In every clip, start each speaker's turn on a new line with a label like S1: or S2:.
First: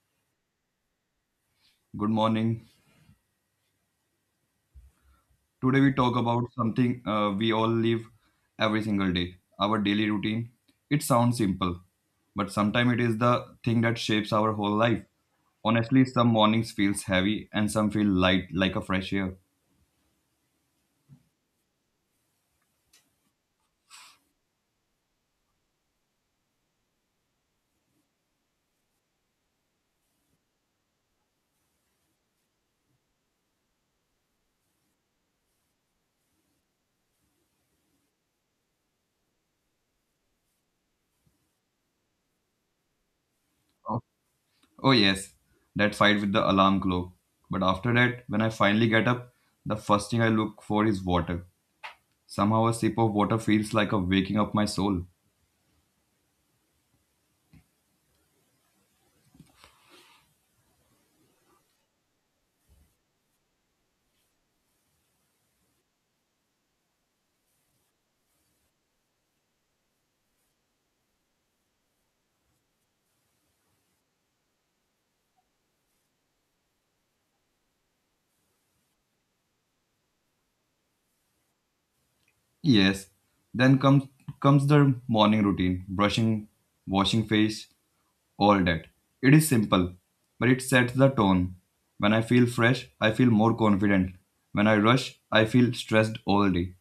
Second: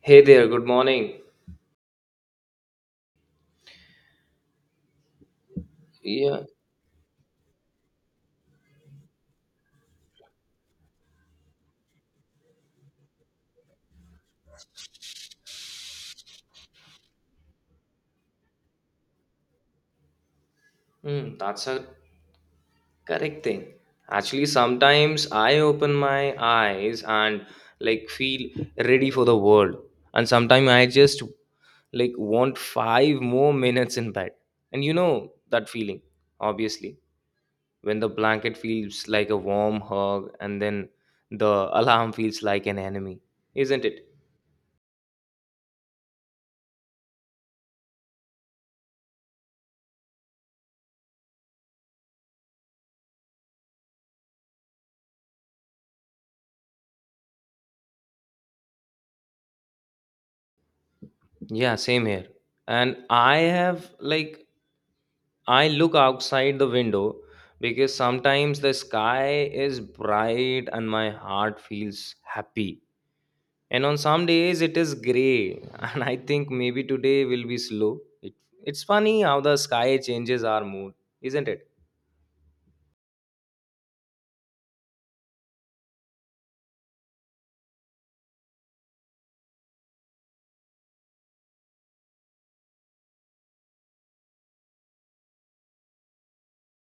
S1: Hey there, good morning.
S2: Good morning. Today we talk
S1: Yeah,
S2: about something we all live every single day, our daily routine. It sounds simple, but sometimes it is the thing that shapes our whole life. Honestly, some mornings feels heavy and some feel light like a fresh air.
S1: mm, that's a correct thing. Actually, sometimes I open my eyes and like feel ready for the world, and sometimes I just like want five more minutes in bed. And you know that feeling, obviously, when the blanket feels like a warm hug and then the alarm feels like an enemy, isn't
S2: Oh,
S1: it?
S2: oh yes, that fight with the alarm clock. But after that, when I finally get up, the first thing I look for is water. Somehow a sip of water feels like a waking up my soul.
S1: Yeah, same here. And I have like, I look outside the window because sometimes the sky is bright and my heart feels happy. And on some days it is gray and I think maybe today will be slow. It's funny how the sky changes our mood, isn't it?
S2: Yes. Then comes the morning routine, brushing, washing face, all that. It is simple, but it sets the tone. When I feel fresh, I feel more confident. When I rush, I feel stressed all day.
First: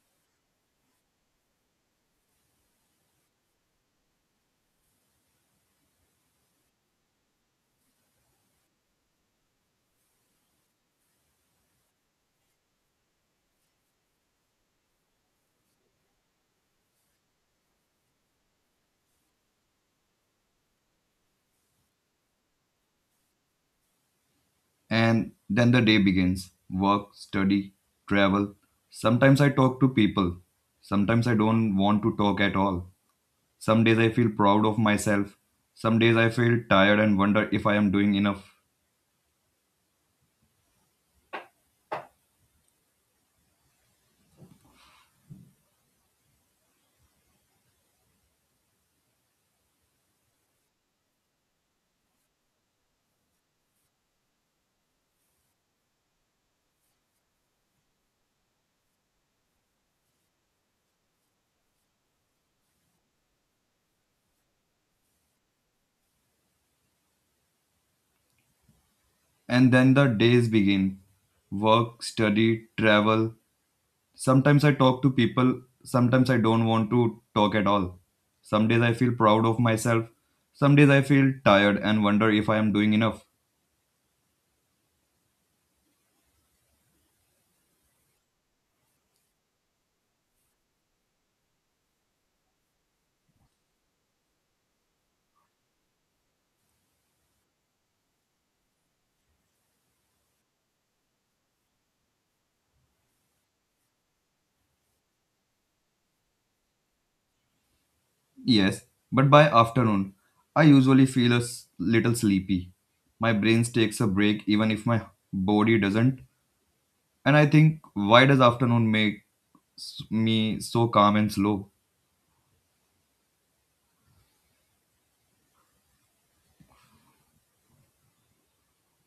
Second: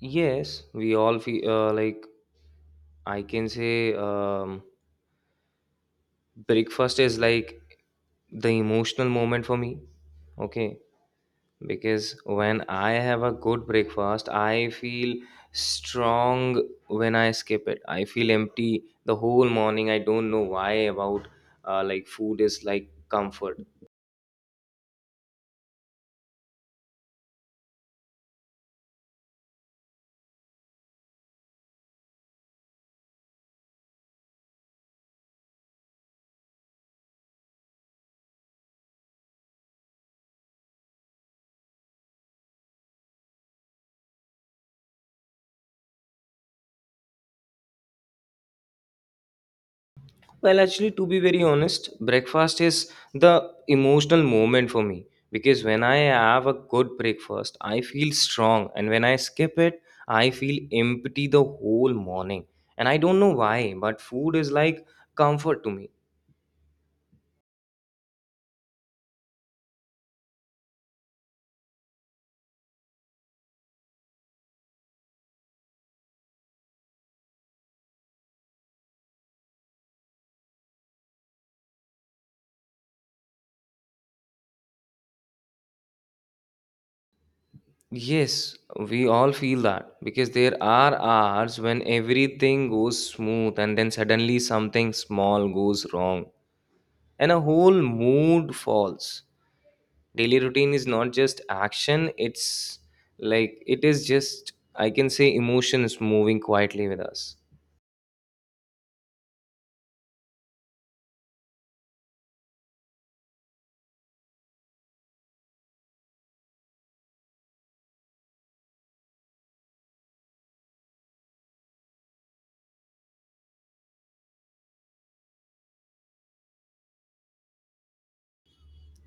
S1: Yes, we all feel like I can say breakfast is like the emotional moment for me. Okay, because when I have a good breakfast, I feel strong when I skip it. I feel empty the whole morning. I don't know why about like food is like comfort.
S2: And then the day begins. Work, study, travel. Sometimes I talk to people. Sometimes I don't want to talk at all. Some days I feel proud of myself. Some days I feel tired and wonder if I am doing enough.
S1: Well, actually, to be very honest, breakfast is the emotional moment for me because when I have a good breakfast, I feel strong, and when I skip it, I feel empty the whole morning. And I don't know why, but food is like comfort to me.
S2: And then the days begin work, study, travel. Sometimes I talk to people, sometimes I don't want to talk at all. Some days I feel proud of myself, some days I feel tired and wonder if I am doing enough.
S1: Yes, we all feel that because there are hours when everything goes smooth and then suddenly something small goes wrong and a whole mood falls. Daily routine is not just action, it's like it is just, I can say, emotions moving quietly with us.
S2: Yes, but by afternoon, I usually feel a little sleepy. My brain takes a break even if my body doesn't. And I think, why does afternoon make me so calm and slow?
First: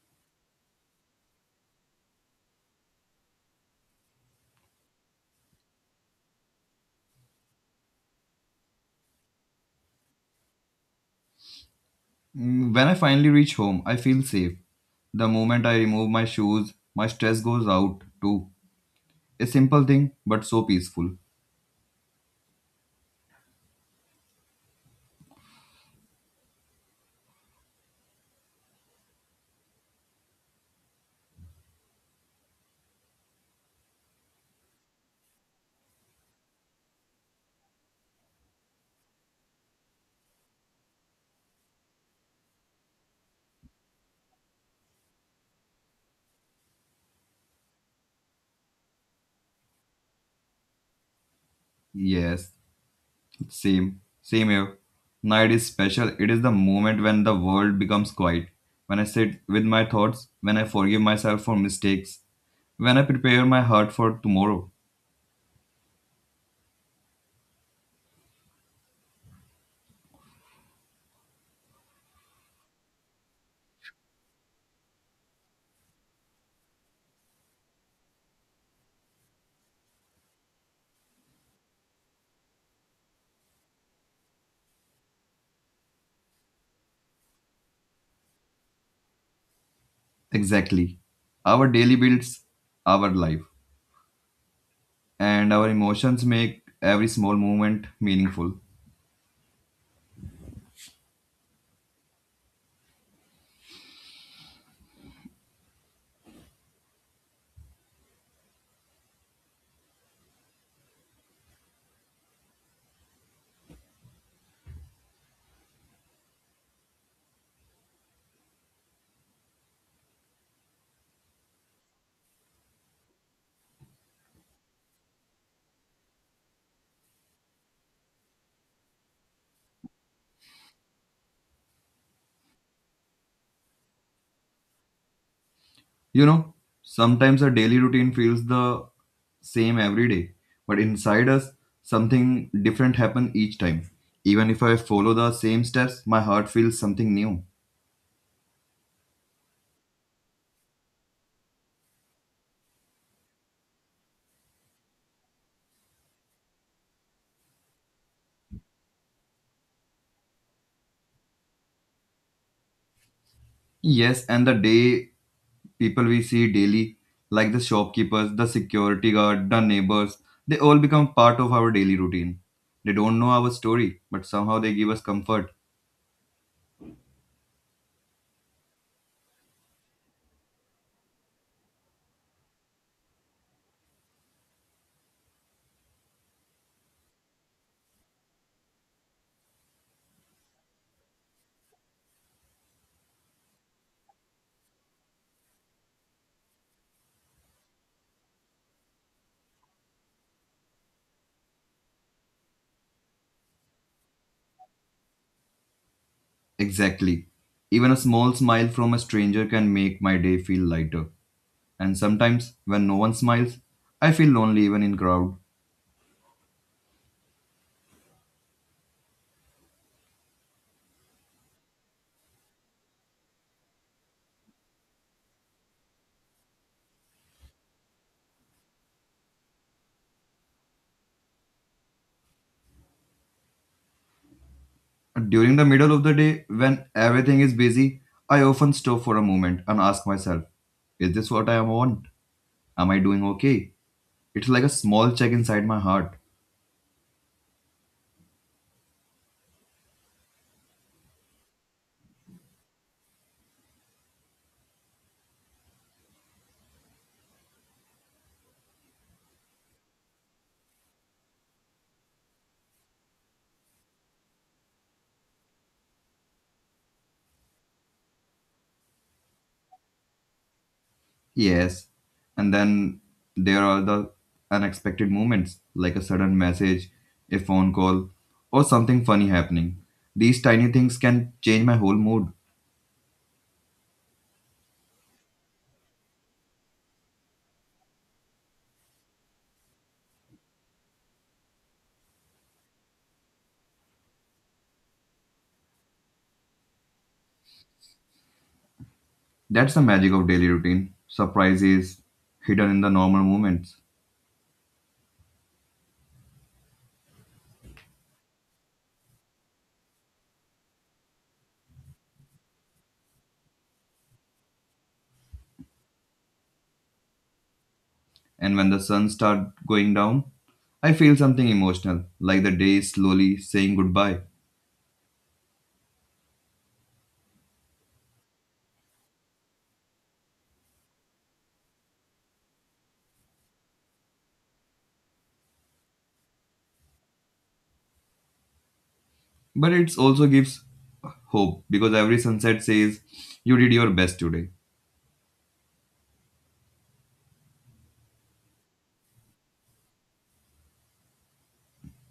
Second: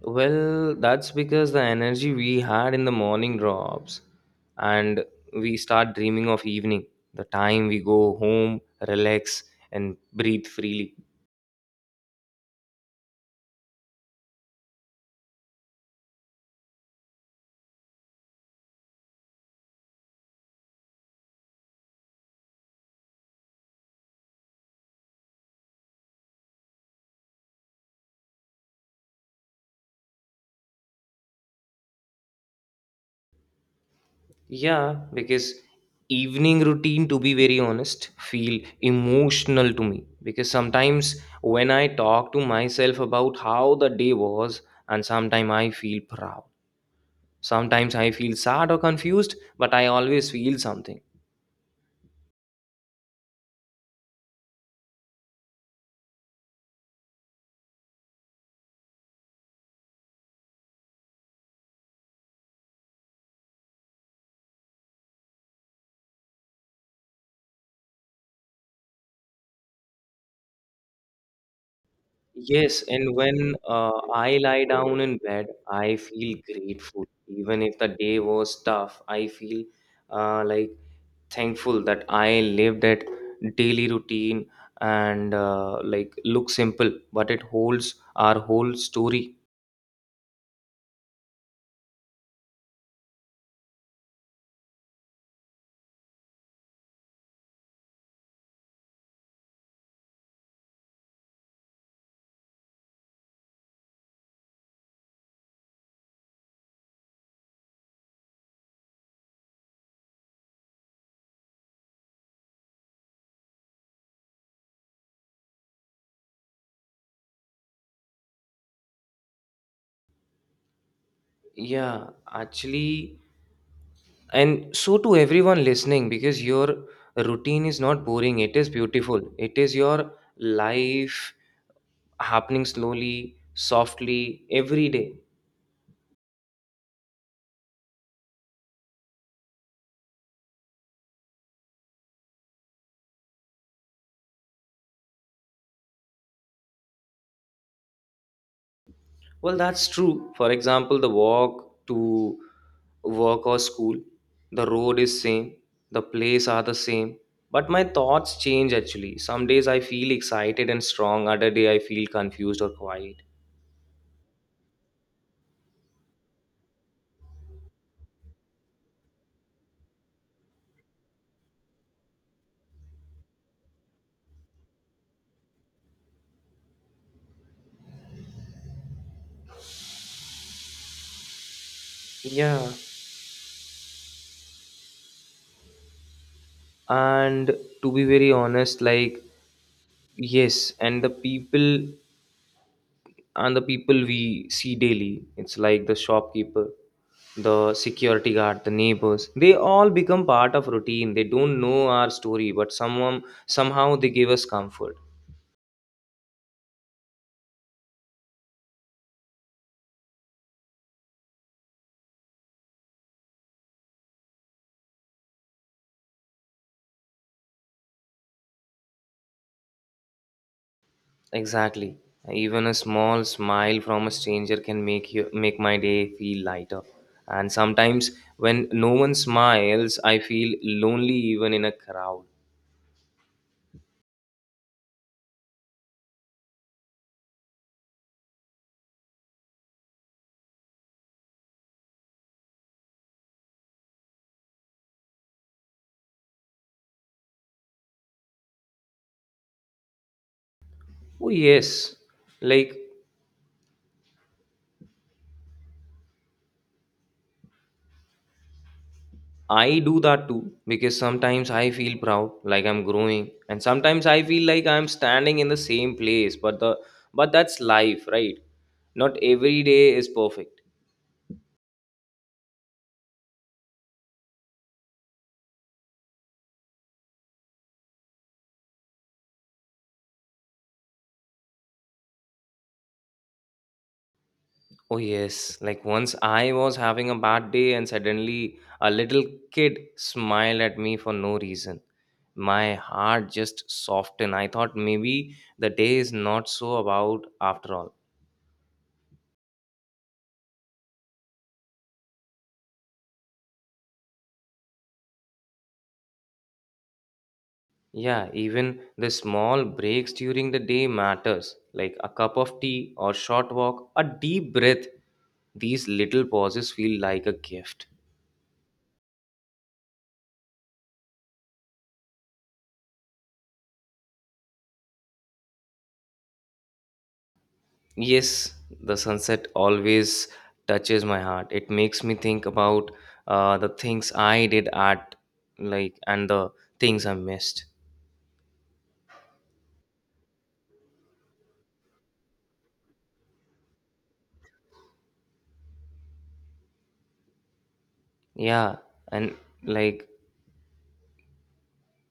S1: Well, that's because the energy we had in the morning drops and we start dreaming of evening, the time we go home, relax, and breathe freely.
S2: Mm, when I finally reach home, I feel safe. The moment I remove my shoes, my stress goes out too. A simple thing, but so peaceful.
S1: Yeah, because evening routine, to be very honest, feel emotional to me. Because sometimes when I talk to myself about how the day was, and sometimes I feel proud. Sometimes I feel sad or confused, but I always feel something.
S2: Yes, same here. Night is special. It is the moment when the world becomes quiet. When I sit with my thoughts, when I forgive myself for mistakes, when I prepare my heart for tomorrow.
S1: Yes, and when I lie down in bed, I feel grateful. Even if the day was tough, I feel like thankful that I live that daily routine and like look simple, but it holds our whole story.
S2: Exactly. Our daily builds our life, and our emotions make every small moment meaningful.
S1: Yeah, actually, and so to everyone listening, because your routine is not boring, it is beautiful. It is your life happening slowly, softly, every day.
S2: You know, sometimes our daily routine feels the same every day, but inside us, something different happens each time. Even if I follow the same steps, my heart feels something new.
S1: Well, that's true. For example, the walk to work or school, the road is same, the place are the same, but my thoughts change actually. Some days I feel excited and strong, other day I feel confused or quiet.
S2: Yes, and the day people we see daily, like the shopkeepers, the security guard, the neighbors, they all become part of our daily routine. They don't know our story, but somehow they give us comfort.
S1: Yeah. And to be very honest, like yes, and the people we see daily it's like the shopkeeper, the security guard, the neighbors, they all become part of routine. They don't know our story but someone somehow they give us comfort.
S2: Exactly. Even a small smile from a stranger can make my day feel lighter. And sometimes, when no one smiles, I feel lonely even in crowd.
S1: Exactly, even a small smile from a stranger can make my day feel lighter. And sometimes when no one smiles I feel lonely even in a crowd.
S2: During the middle of the day, when everything is busy, I often stop for a moment and ask myself, is this what I want? Am I doing okay? It's like a small check inside my heart.
S1: Oh yes, like I do that too because sometimes I feel proud like I'm growing and sometimes I feel like I'm standing in the same place but the but that's life, right? Not every day is perfect.
S2: Yes. And then there are the unexpected moments, like a sudden message, a phone call, or something funny happening. These tiny things can change my whole mood.
S1: Oh yes, like once I was having a bad day and suddenly a little kid smiled at me for no reason. My heart just softened. I thought maybe the day is not so about after all.
S2: That's the magic of daily routine. Surprises hidden in the normal moments.
S1: Yeah, even the small breaks during the day matters, like a cup of tea or short walk, a deep breath. These little pauses feel like a gift.
S2: And when the sun starts going down, I feel something emotional, like the day is slowly saying goodbye.
S1: Yes, the sunset always touches my heart. It makes me think about the things I did at like and the things I missed.
S2: But it also gives hope because every sunset says you did your best today.
S1: Yeah, and like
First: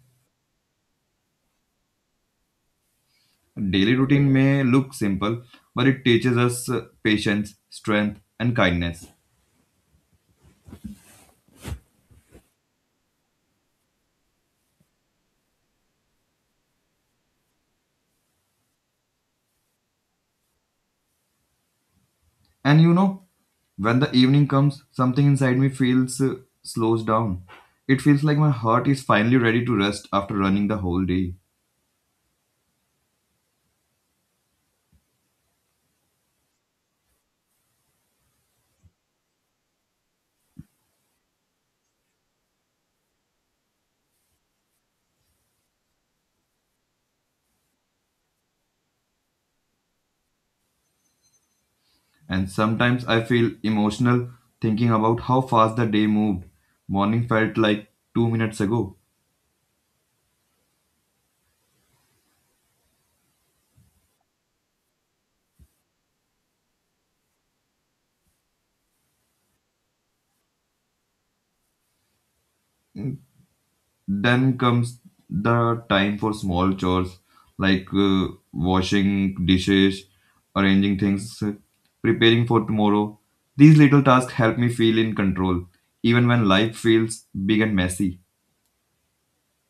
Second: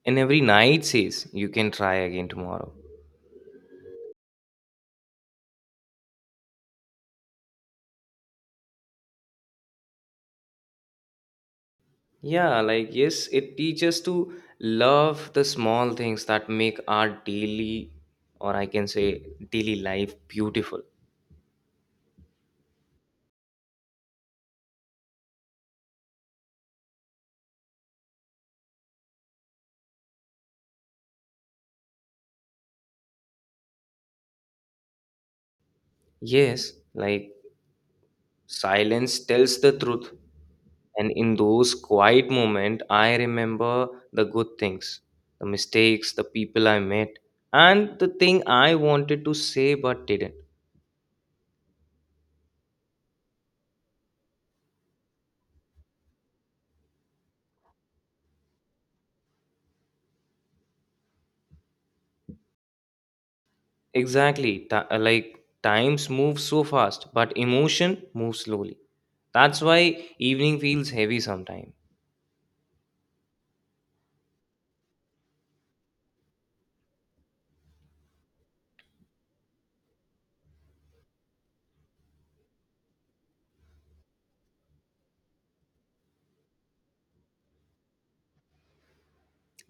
S1: in every night says you can try again tomorrow.
S2: Daily routine may look simple, but it teaches us patience, strength, and kindness.
S1: Yeah, like yes, it teaches to love the small things that make our daily, or I can say daily life beautiful.
S2: And you know, when the evening comes, something inside me feels slows down. It feels like my heart is finally ready to rest after running the whole day.
S1: Yes, like silence tells the truth. And in those quiet moments, I remember the good things, the mistakes, the people I met, and the thing I wanted to say but didn't.
S2: And sometimes I feel emotional thinking about how fast the day moved. Morning felt like 2 minutes ago.
S1: Exactly. Like times move so fast, but emotion moves slowly. That's why evening feels heavy sometimes.
S2: Then comes the time for small chores like washing dishes, arranging things, preparing for tomorrow. These little tasks help me feel in control, even when life feels big and messy.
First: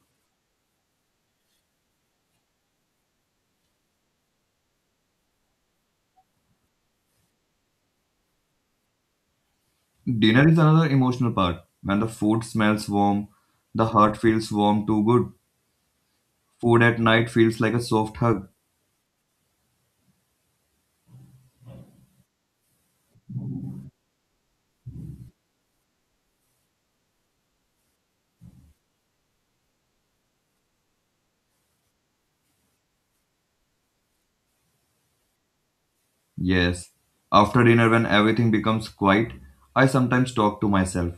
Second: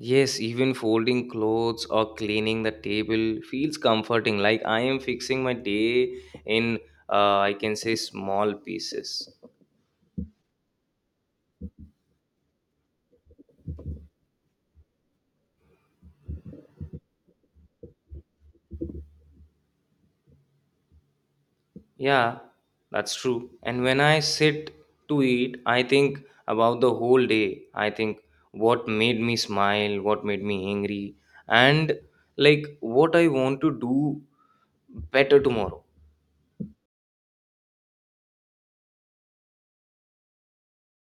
S1: Yes, even folding clothes or cleaning the table feels comforting. Like I am fixing my day in, I can say, small pieces.
S2: Dinner is another emotional part. When the food smells warm, the heart feels warm too good. Food at night feels like a soft hug.
S1: Yeah, that's true. And when I sit to eat, I think about the whole day. I think what made me smile, what made me angry, and like what I want to do better tomorrow.
S2: Yes. After dinner, when everything becomes quiet, I sometimes talk to myself.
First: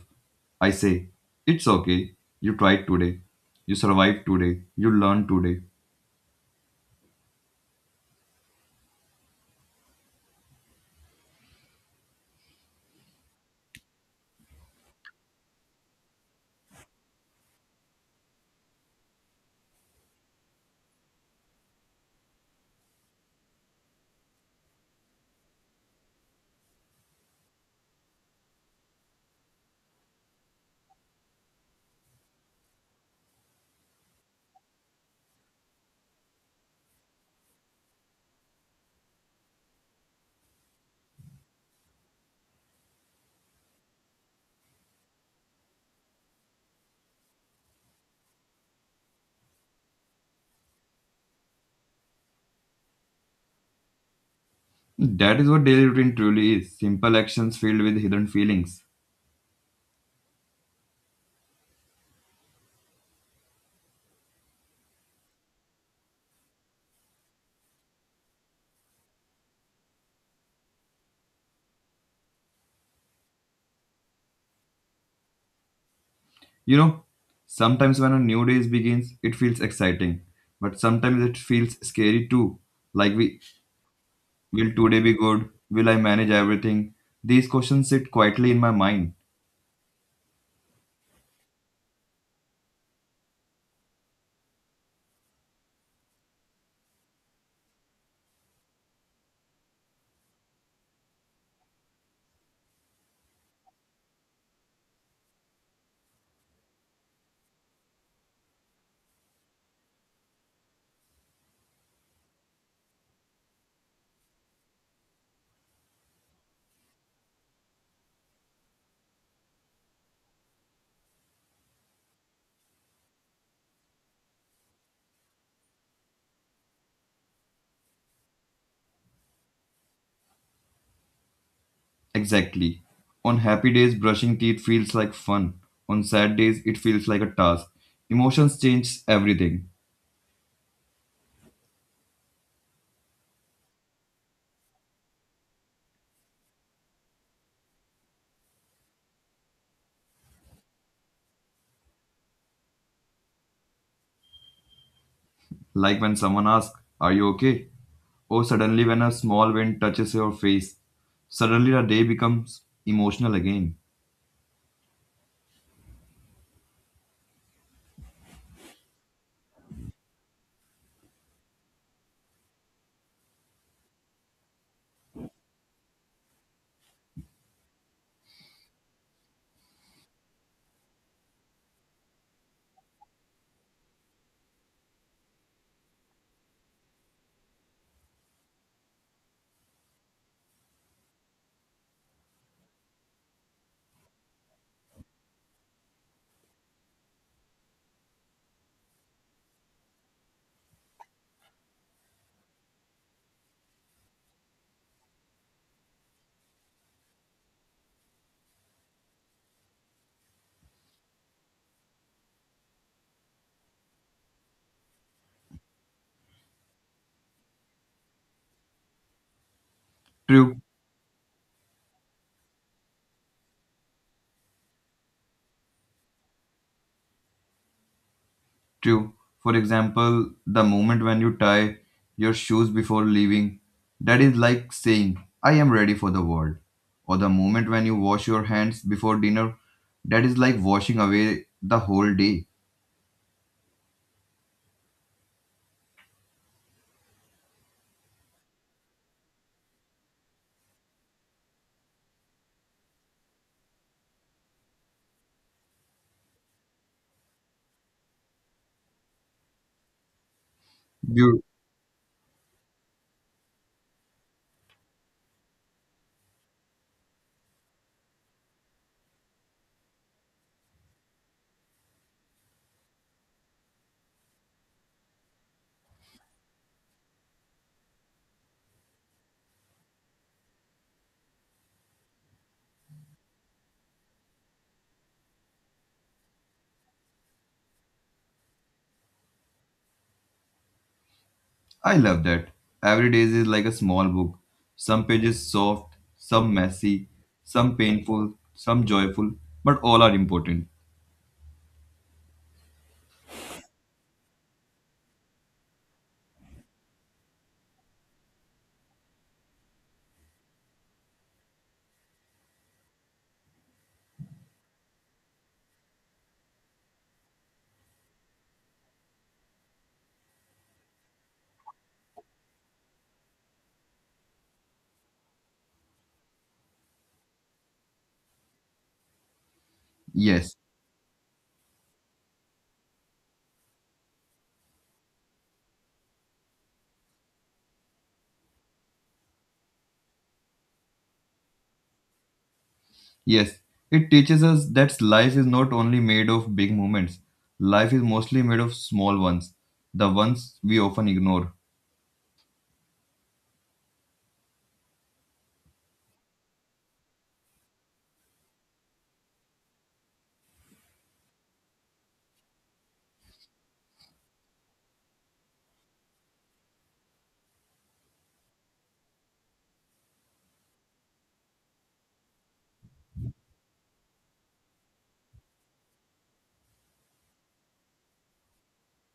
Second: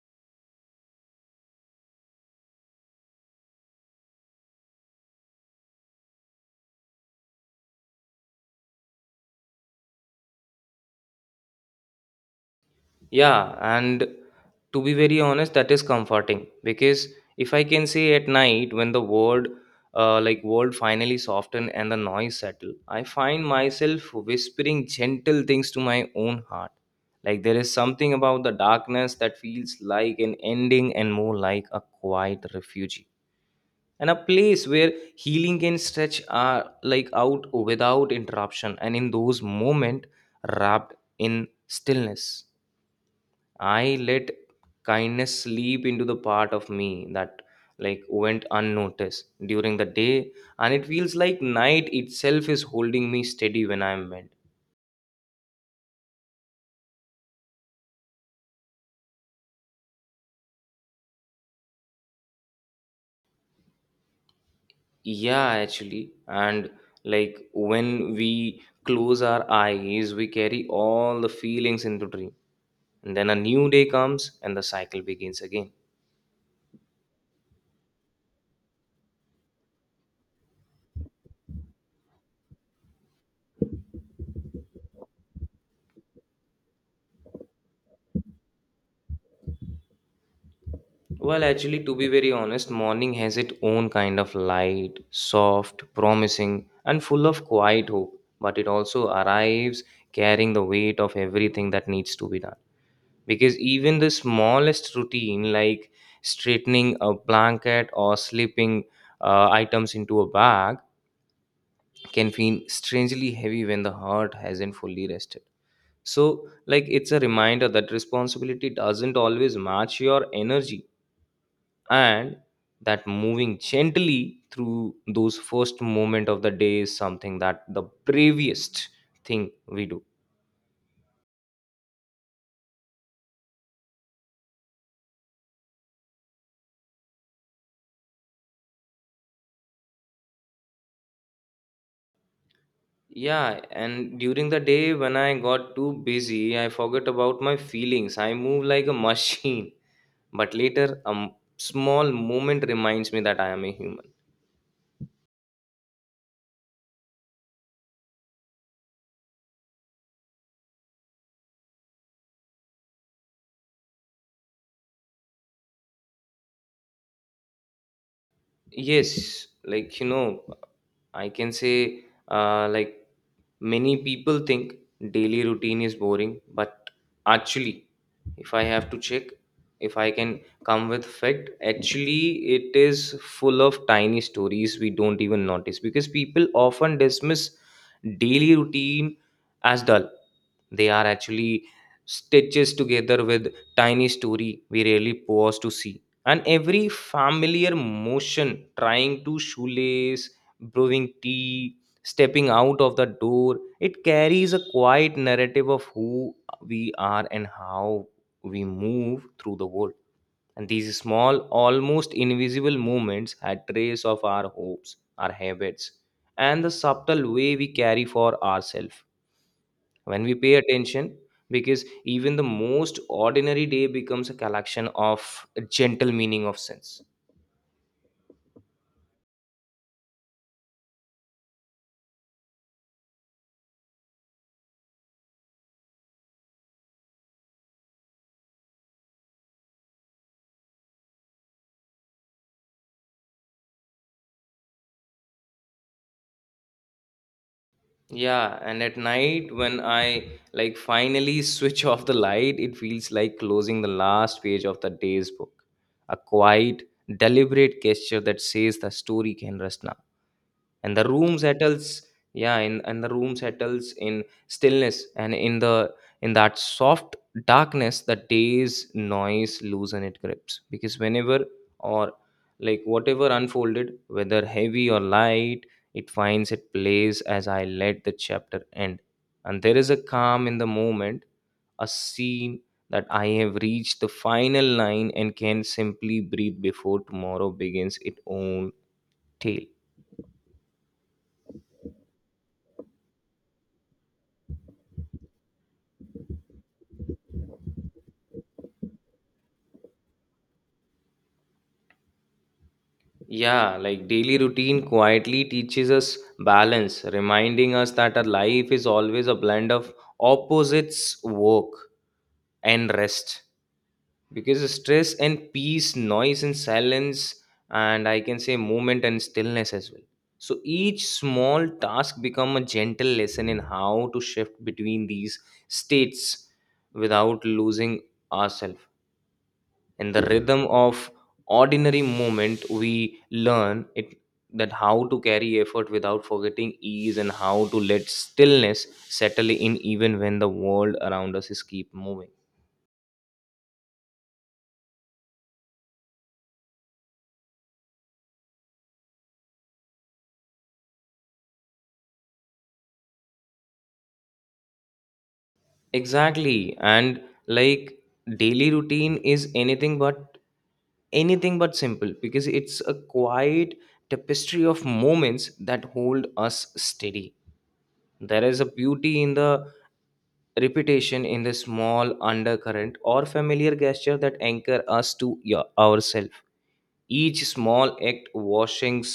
S2: I say, it's okay. You tried today. You survived today. You learned today.
S1: Yeah, and to be very honest, that is comforting because if I can say at night when the world, like world finally soften and the noise settle, I find myself whispering gentle things to my own heart. Like there is something about the darkness that feels like an ending and more like a quiet refuge and a place where healing can stretch like out without interruption, and in those moments wrapped in stillness. I let kindness sleep into the part of me that like went unnoticed during the day, and it feels like night itself is holding me steady when I'm mad.
S2: That is what daily routine truly is simple actions filled with hidden feelings.
S1: Yeah, actually. And like when we close our eyes, we carry all the feelings into dream. And then a new day comes and the cycle begins again.
S2: You know, sometimes when a new day begins, it feels exciting, but sometimes it feels scary too. Like, we, will today be good? Will I manage everything? These questions sit quietly in my mind.
S1: Well, actually, to be very honest, morning has its own kind of light, soft, promising, and full of quiet hope. But it also arrives carrying the weight of everything that needs to be done. Because even the smallest routine, like straightening a blanket or slipping items into a bag, can feel strangely heavy when the heart hasn't fully rested. So, like, it's a reminder that responsibility doesn't always match your energy and that moving gently through those first moment of the day is something that the bravest thing we do.
S2: Exactly. On happy days, brushing teeth feels like fun. On sad days, it feels like a task. Emotions change everything.
S1: Yeah, and during the day when I got too busy I forgot about my feelings. I move like a machine, but later small moment reminds me that I am a human.
S2: Like when someone asks, are you okay? Or suddenly when a small wind touches your face. Suddenly the day becomes emotional again.
S1: Yes, like you know I can say like many people think daily routine is boring but actually if I have to check if I can come with fact actually it is full of tiny stories we don't even notice, because people often dismiss daily routine as dull. They are actually stitches together with tiny story we really pause to see. And every familiar motion, trying to shoelace, brewing tea, stepping out of the door, it carries a quiet narrative of who we are and how we move through the world. And these small, almost invisible movements had trace of our hopes, our habits, and the subtle way we carry for ourselves when we pay
S2: True.
S1: attention, because even the most ordinary day becomes a collection of a gentle meaning of sense.
S2: True. For example, the moment when you tie your shoes before leaving, that is like saying, I am ready for the world. Or the moment when you wash your hands before dinner, that is like washing away the whole day.
S1: Yeah, and at night when I like finally switch off the light it feels like closing the last page of the day's book, a quiet deliberate gesture that says the story can rest now and the room
S2: You,
S1: settles. Yeah, in and the room settles in stillness, and in the in that soft darkness the day's noise loosen its grips, because whenever or like whatever unfolded whether heavy or light, it finds its place as I let the chapter end. And there is a calm in the moment, a scene that I have reached the final line and can simply breathe before tomorrow begins its own tale.
S2: I love that. Every day is like a small book. Some pages soft, some messy, some painful, some joyful, but all are important.
S1: Yeah, like daily routine quietly teaches us balance, reminding us that our life is always a blend of opposites, work and rest. Because stress and peace, noise and silence, and I can say movement and stillness as well. So each small task become a gentle lesson in how to shift between these states without losing ourselves in the
S2: Yes,
S1: rhythm of ordinary moment. We learn it that how to carry effort without forgetting ease, and how to let stillness settle in even when the world around us is keep moving.
S2: yes, it teaches us that life is not only made of big moments. Life is mostly made of small ones, the ones we often ignore.
S1: Exactly, and like daily routine is anything but simple because it's a quiet tapestry of moments that hold us steady. There is a beauty in the repetition, in the small undercurrent or familiar gesture that anchor us to ourselves. Each small act, washing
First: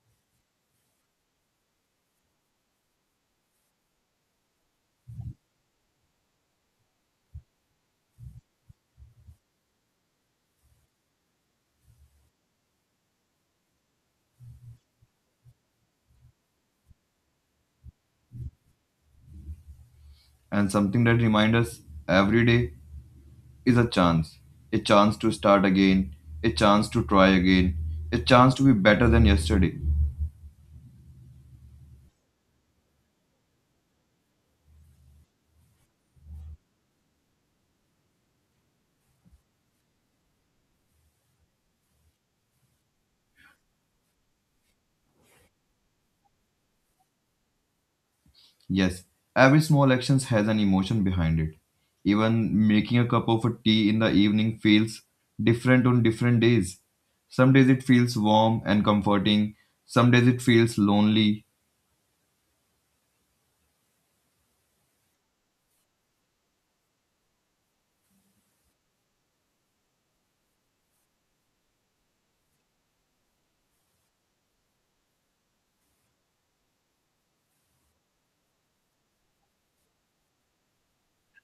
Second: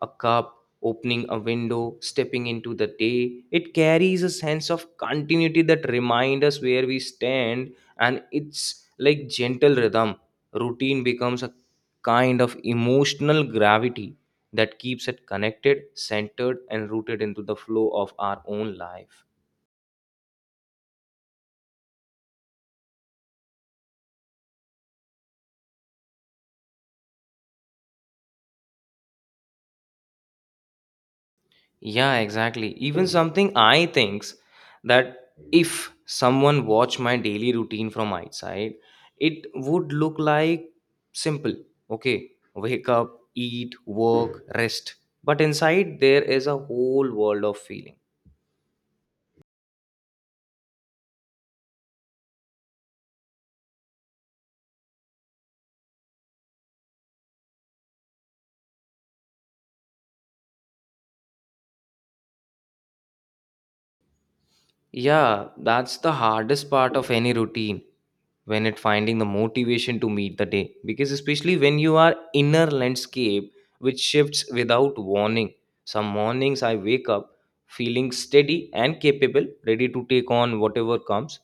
S1: a cup, opening a window, stepping into the day, it carries a sense of continuity that reminds us where we stand, and it's like gentle rhythm. Routine becomes a kind of emotional gravity that keeps it connected, centered, and rooted into the flow of our own life.
S2: And something that reminds us every day is a chance. A chance to start again, a chance to try again, a chance to be better than yesterday.
S1: Yeah, exactly. Even something I thinks that if someone watch my daily routine from outside, it would look like simple. Okay, wake up, eat, work, rest. But inside there is a whole world of feeling.
S2: Yes, every small action has an emotion behind it. Even making a cup of tea in the evening feels different on different days. Some days it feels warm and comforting, some days it feels lonely.
S1: Yeah, that's the hardest part of any routine, when it finding the motivation to meet the day, because especially when you are inner landscape which shifts without warning. Some mornings I wake up feeling steady and capable, ready to take on whatever comes.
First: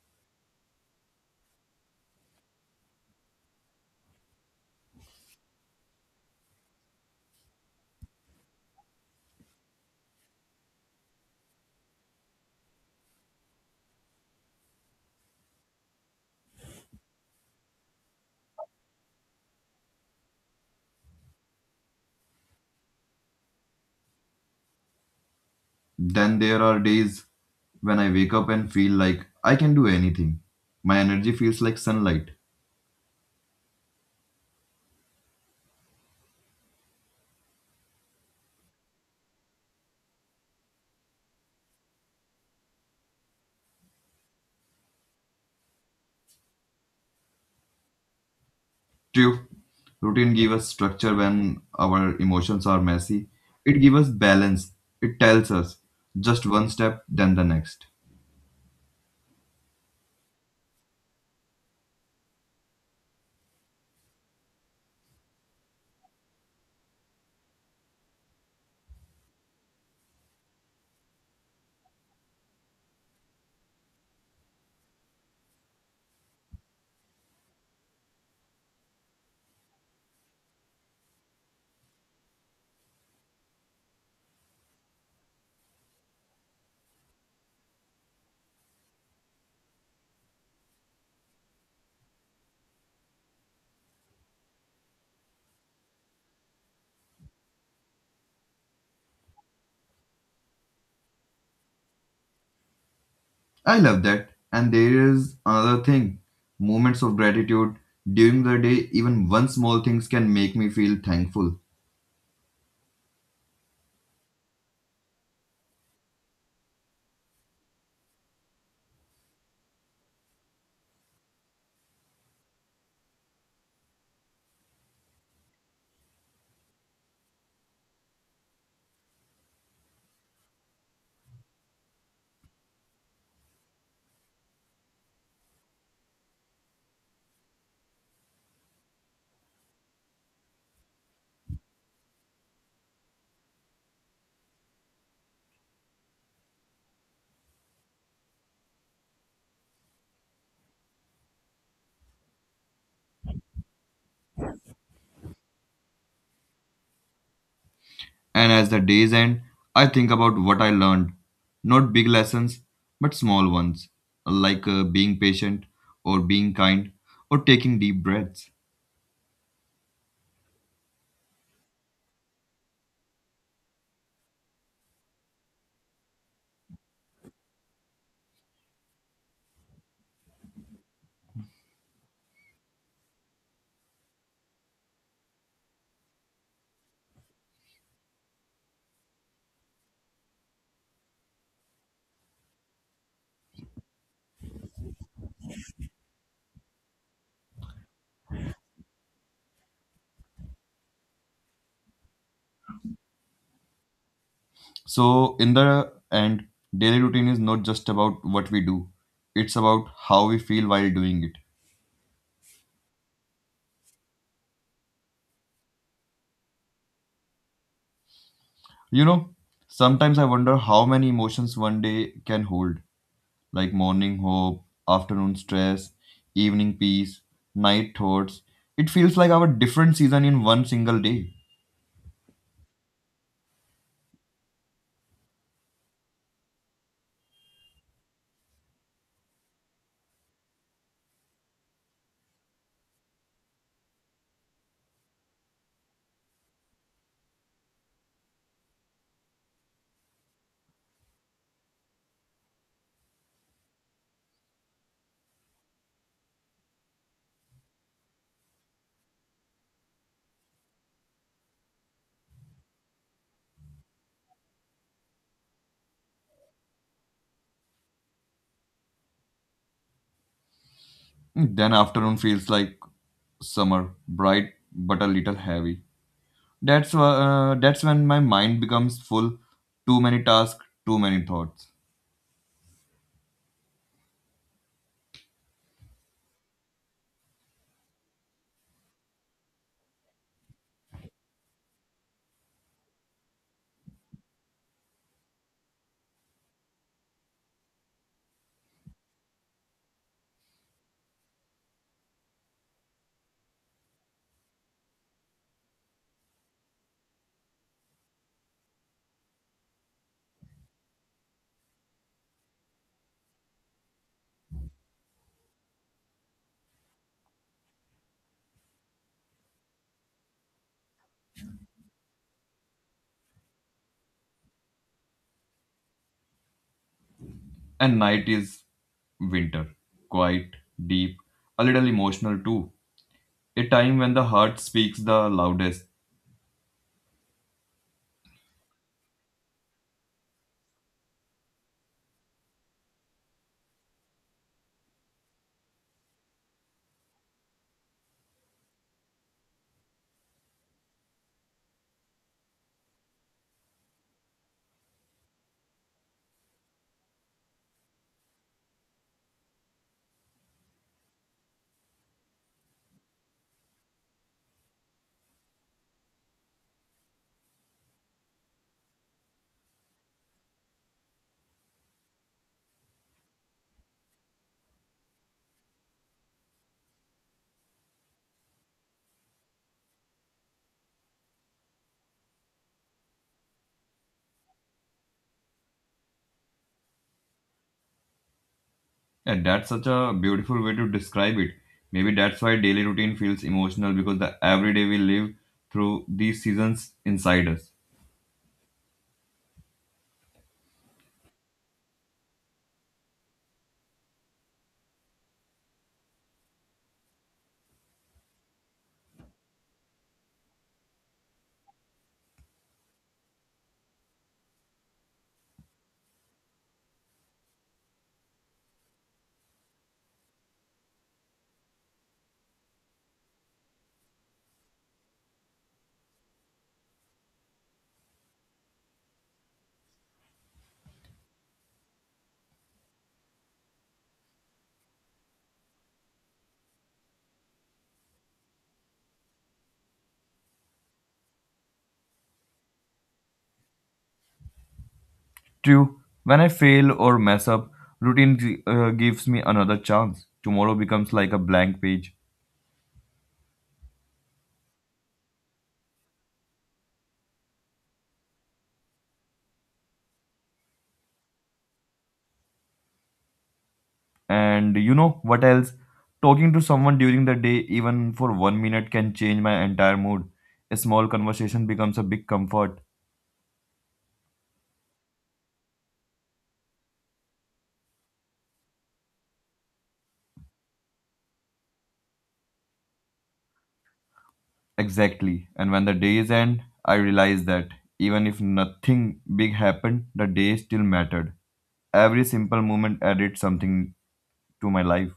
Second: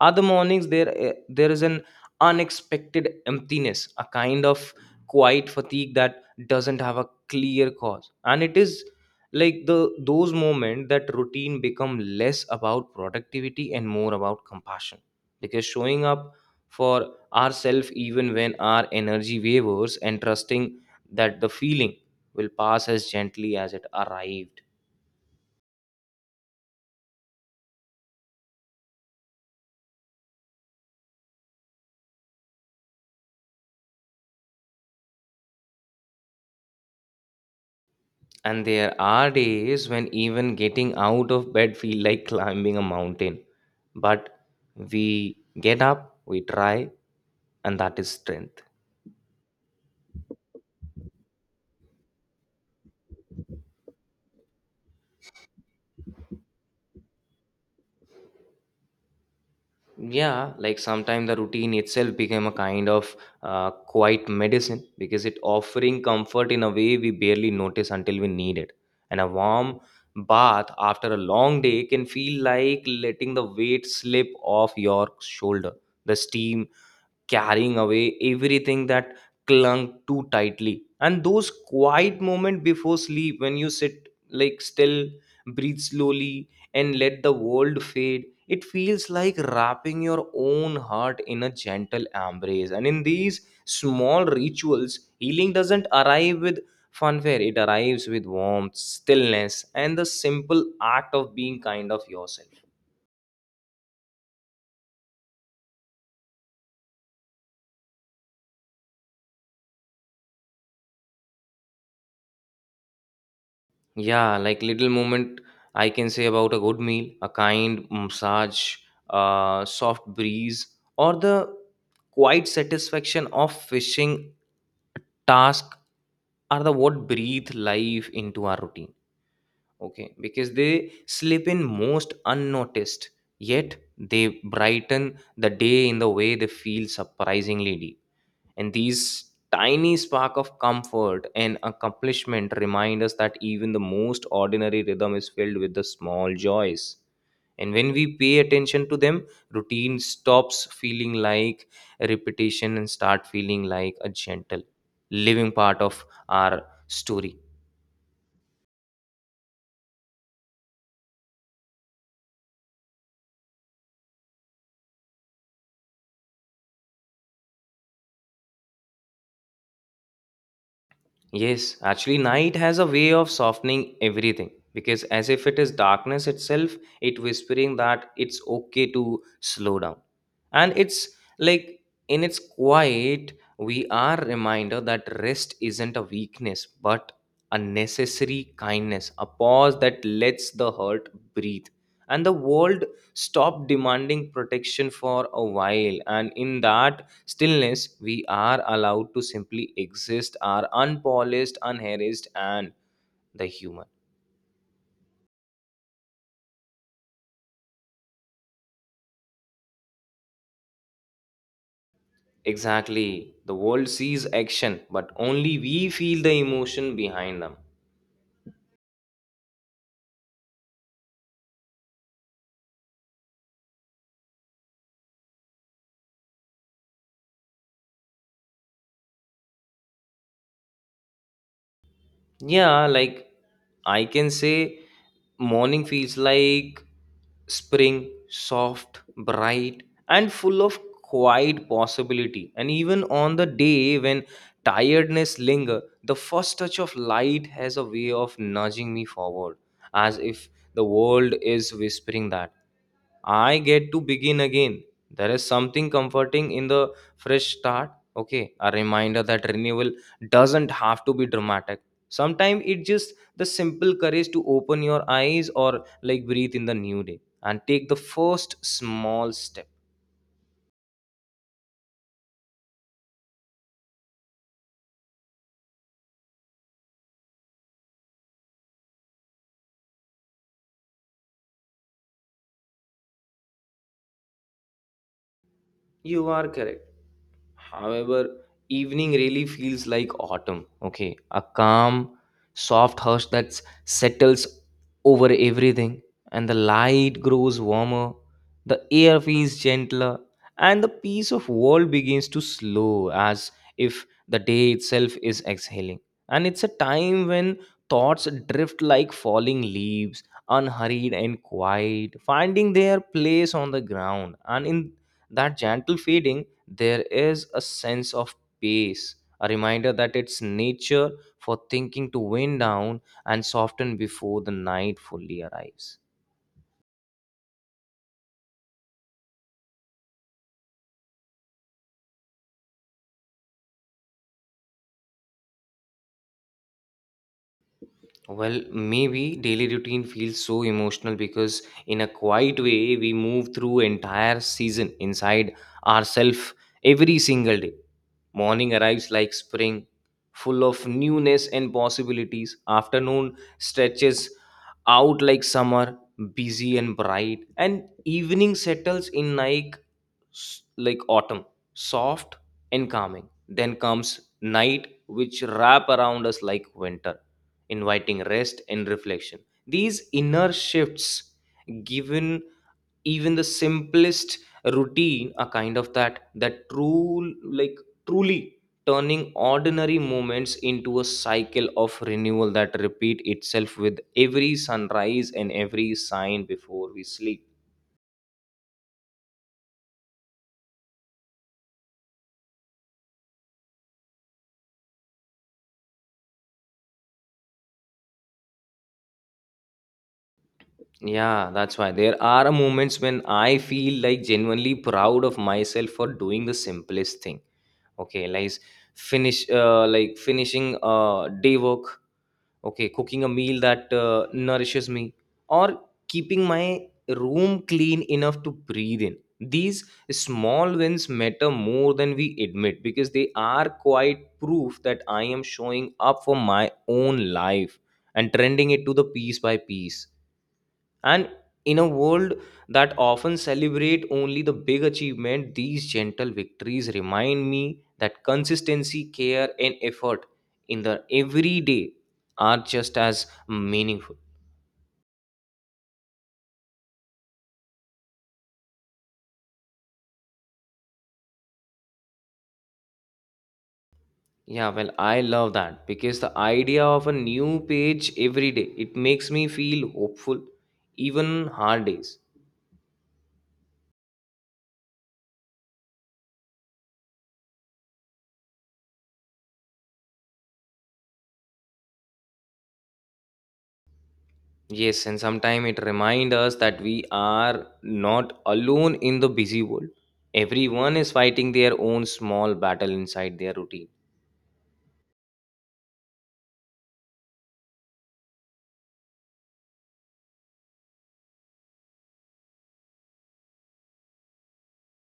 S1: Other mornings there is an unexpected emptiness, a kind of quiet fatigue that doesn't have a clear cause, and it is like the those moments that routine become less about productivity and more about compassion, because showing up for ourselves even when our energy wavers, and trusting that the feeling will pass as gently as it arrived.
S2: Then there are days when I wake up and feel like I can do anything. My energy feels like sunlight.
S1: And there are days when even getting out of bed feel like climbing a mountain, but we get up, we try, and that is strength.
S2: True, routine gives us structure when our emotions are messy. It gives us balance. It tells us just one step, then the next.
S1: Yeah, like sometimes the routine itself became a kind of quiet medicine because it offering comfort in a way we barely notice until we need it. And a warm bath after a long day can feel like letting the weight slip off your shoulder. The steam carrying away everything that clung too tightly. And those quiet moments before sleep, when you sit like still, breathe slowly, and let the world fade, it feels like wrapping your own heart in a gentle embrace. And in these small rituals, healing doesn't arrive with fanfare, it arrives with warmth, stillness, and the simple act of being kind of yourself.
S2: I love that. And there is another thing moments of gratitude. During the day, even one small things can make me feel thankful.
S1: Yeah, like little moment I can say about a good meal, a kind massage, a soft breeze, or the quiet satisfaction of fishing task are the what breathe life into our routine. Okay, because they slip in most unnoticed, yet they brighten the day in the way they feel surprisingly deep. And these tiny spark of comfort and accomplishment remind us that even the most ordinary rhythm is filled with the small joys. And when we pay attention to them, routine stops feeling like a repetition and start feeling like a gentle living part of our story.
S2: And as the days end, I think about what I learned. Not big lessons, but small ones, like being patient, or being kind, or taking deep breaths.
S1: Yes, actually, night has a way of softening everything because, as if it is darkness itself, it whispering that it's okay to slow down. And it's like in its quiet, we are reminder that rest isn't a weakness but a necessary kindness, a pause that lets the heart breathe. And the world stop demanding protection for a while, and in that stillness we are allowed to simply exist, are unpolished, unharassed, and the human.
S2: So, in the end, daily routine is not just about what we do, it's about how we feel while doing it.
S1: Exactly, the world sees action but only we feel the emotion behind them.
S2: You know, sometimes I wonder how many emotions one day can hold like morning hope, afternoon stress, evening peace, night thoughts. It feels like our different season in one single day.
S1: Yeah, like I can say morning feels like spring, soft, bright, and full of quiet possibility. And even on the day when tiredness linger, the first touch of light has a way of nudging me forward, as if the world is whispering that I get to begin again. There is something comforting in the fresh start. Okay, a reminder that renewal doesn't have to be dramatic, sometimes it's just the simple courage to open your eyes or like breathe in the new day and take the first small step.
S2: Then afternoon feels like summer, bright but a little heavy. That's when my mind becomes full, too many tasks, too many thoughts.
S1: You are correct. However, evening really feels like autumn. Okay, a calm, soft hush that settles over everything, and the light grows warmer, the air feels gentler, and the peace of world begins to slow as if the day itself is exhaling. And it's a time when thoughts drift like falling leaves, unhurried and quiet, finding their place on the ground. And in that gentle fading, there is a sense of pace, a reminder that it's nature for thinking to wind down and soften before the night fully arrives.
S2: And night is winter, quiet, deep, a little emotional too. A time when the heart speaks the loudest.
S1: Well, maybe daily routine feels so emotional because, in a quiet way, we move through entire season inside ourselves every single day. Morning arrives like spring, full of newness and possibilities. Afternoon stretches out like summer, busy and bright. And evening settles in like, like autumn, soft and calming. Then comes night, which wrap around us like winter, inviting rest and reflection. These inner shifts given even the simplest routine a kind of that true like truly turning ordinary moments into a cycle of renewal that repeat itself with every sunrise and every sign before we sleep.
S2: Yeah, that's such a beautiful way to describe it. Maybe that's why daily routine feels emotional because the everyday we live through these seasons inside us.
S1: Yeah, that's why there are moments when I feel like genuinely proud of myself for doing the simplest thing. Okay, like finishing day work. Okay, cooking a meal that nourishes me, or keeping my room clean enough to breathe in. These small wins matter more than we admit because they are quite proof that I am showing up for my own life and trending it to the piece by piece. And in a world that often celebrate only the big achievement, these gentle victories remind me that consistency, care, and effort in the everyday are just as meaningful.
S2: True. When I fail or mess up, routine gives me another chance. Tomorrow becomes like a blank page.
S1: Yeah, well, I love that because the idea of a new page every day, it makes me feel hopeful, even hard days.
S2: And you know what else? Talking to someone during the day, even for 1 minute, can change my entire mood. A small conversation becomes a big comfort.
S1: Yes, and sometimes it reminds us that we are not alone in the busy world. Everyone is fighting their own small battle inside their routine.
S2: Exactly. And when the days end, I realized that even if nothing big happened, the day still mattered. Every simple moment added something to my life.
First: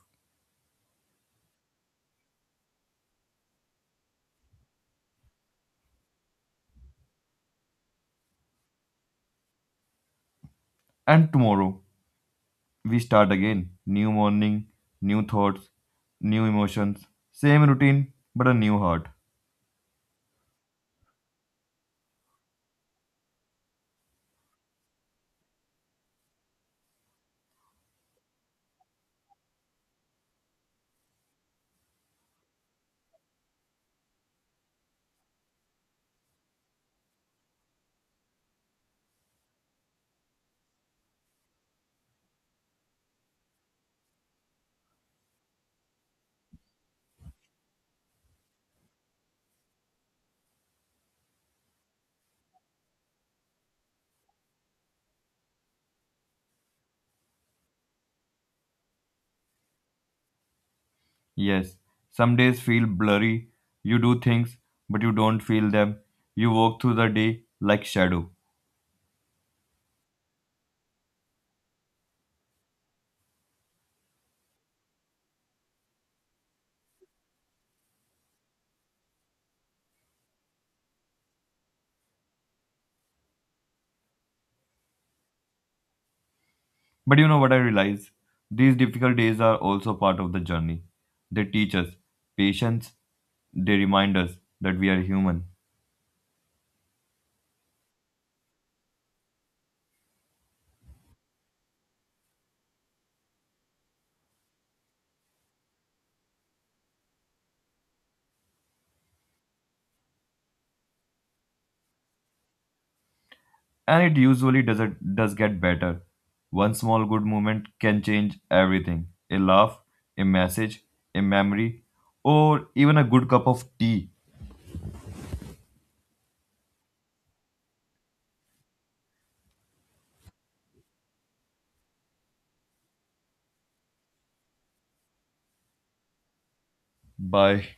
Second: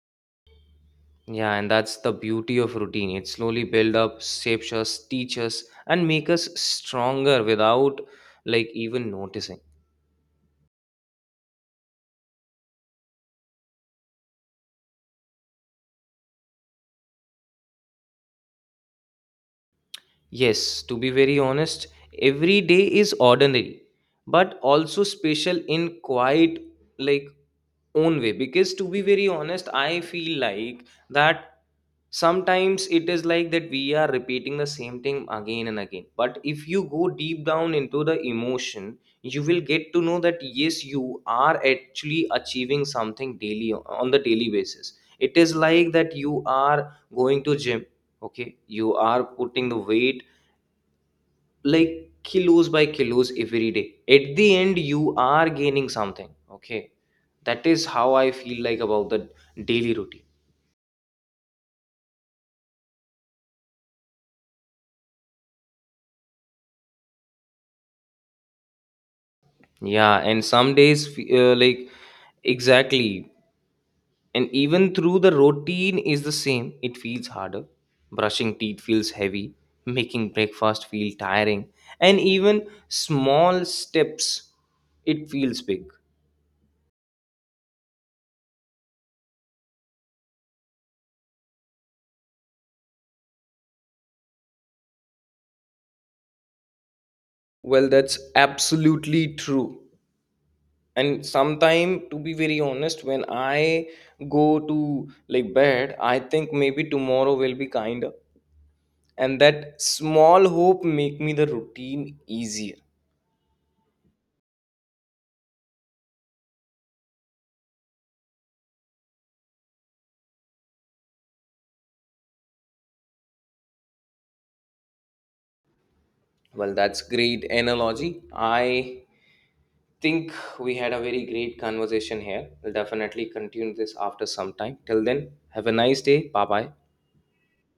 S1: Yeah, and that's the beauty of routine. It slowly build up, shapes us, teaches us, and make us stronger without like even noticing.
S2: And tomorrow, we start again. New morning, new thoughts, new emotions. Same routine, but a new heart.
S1: Yes, to be very honest, every day is ordinary, but also special in quite like own way. Because to be very honest, I feel like that sometimes it is like that we are repeating the same thing again and again. But if you go deep down into the emotion, you will get to know that yes, you are actually achieving something daily on the daily basis. It is like that you are going to gym. Okay, you are putting the weight like kilos by kilos every day, at the end you are gaining something. Okay, that is how I feel like about the daily routine.
S2: Yes, some days feel blurry. You do things, but you don't feel them. You walk through the day like shadow.
S1: Yeah, and some days exactly, and even through the routine is the same, it feels harder. Brushing teeth feels heavy, making breakfast feel tiring, and even small steps, it feels big.
S2: But you know what I realize? These difficult days are also part of the journey. They teach us patience, they remind us that we are human.
S1: Well, that's absolutely true, and sometime to be very honest, when I go to like bed, I think maybe tomorrow will be kinder, and that small hope make me the routine easier.
S2: And it usually does, it, does get better. One small good moment can change everything a laugh, a message, a memory, or even a good cup of tea.
S1: Well, that's great analogy. I think we had a very great conversation here. We'll definitely continue this after some time. Till then, have a nice day. Bye bye.
S2: Bye.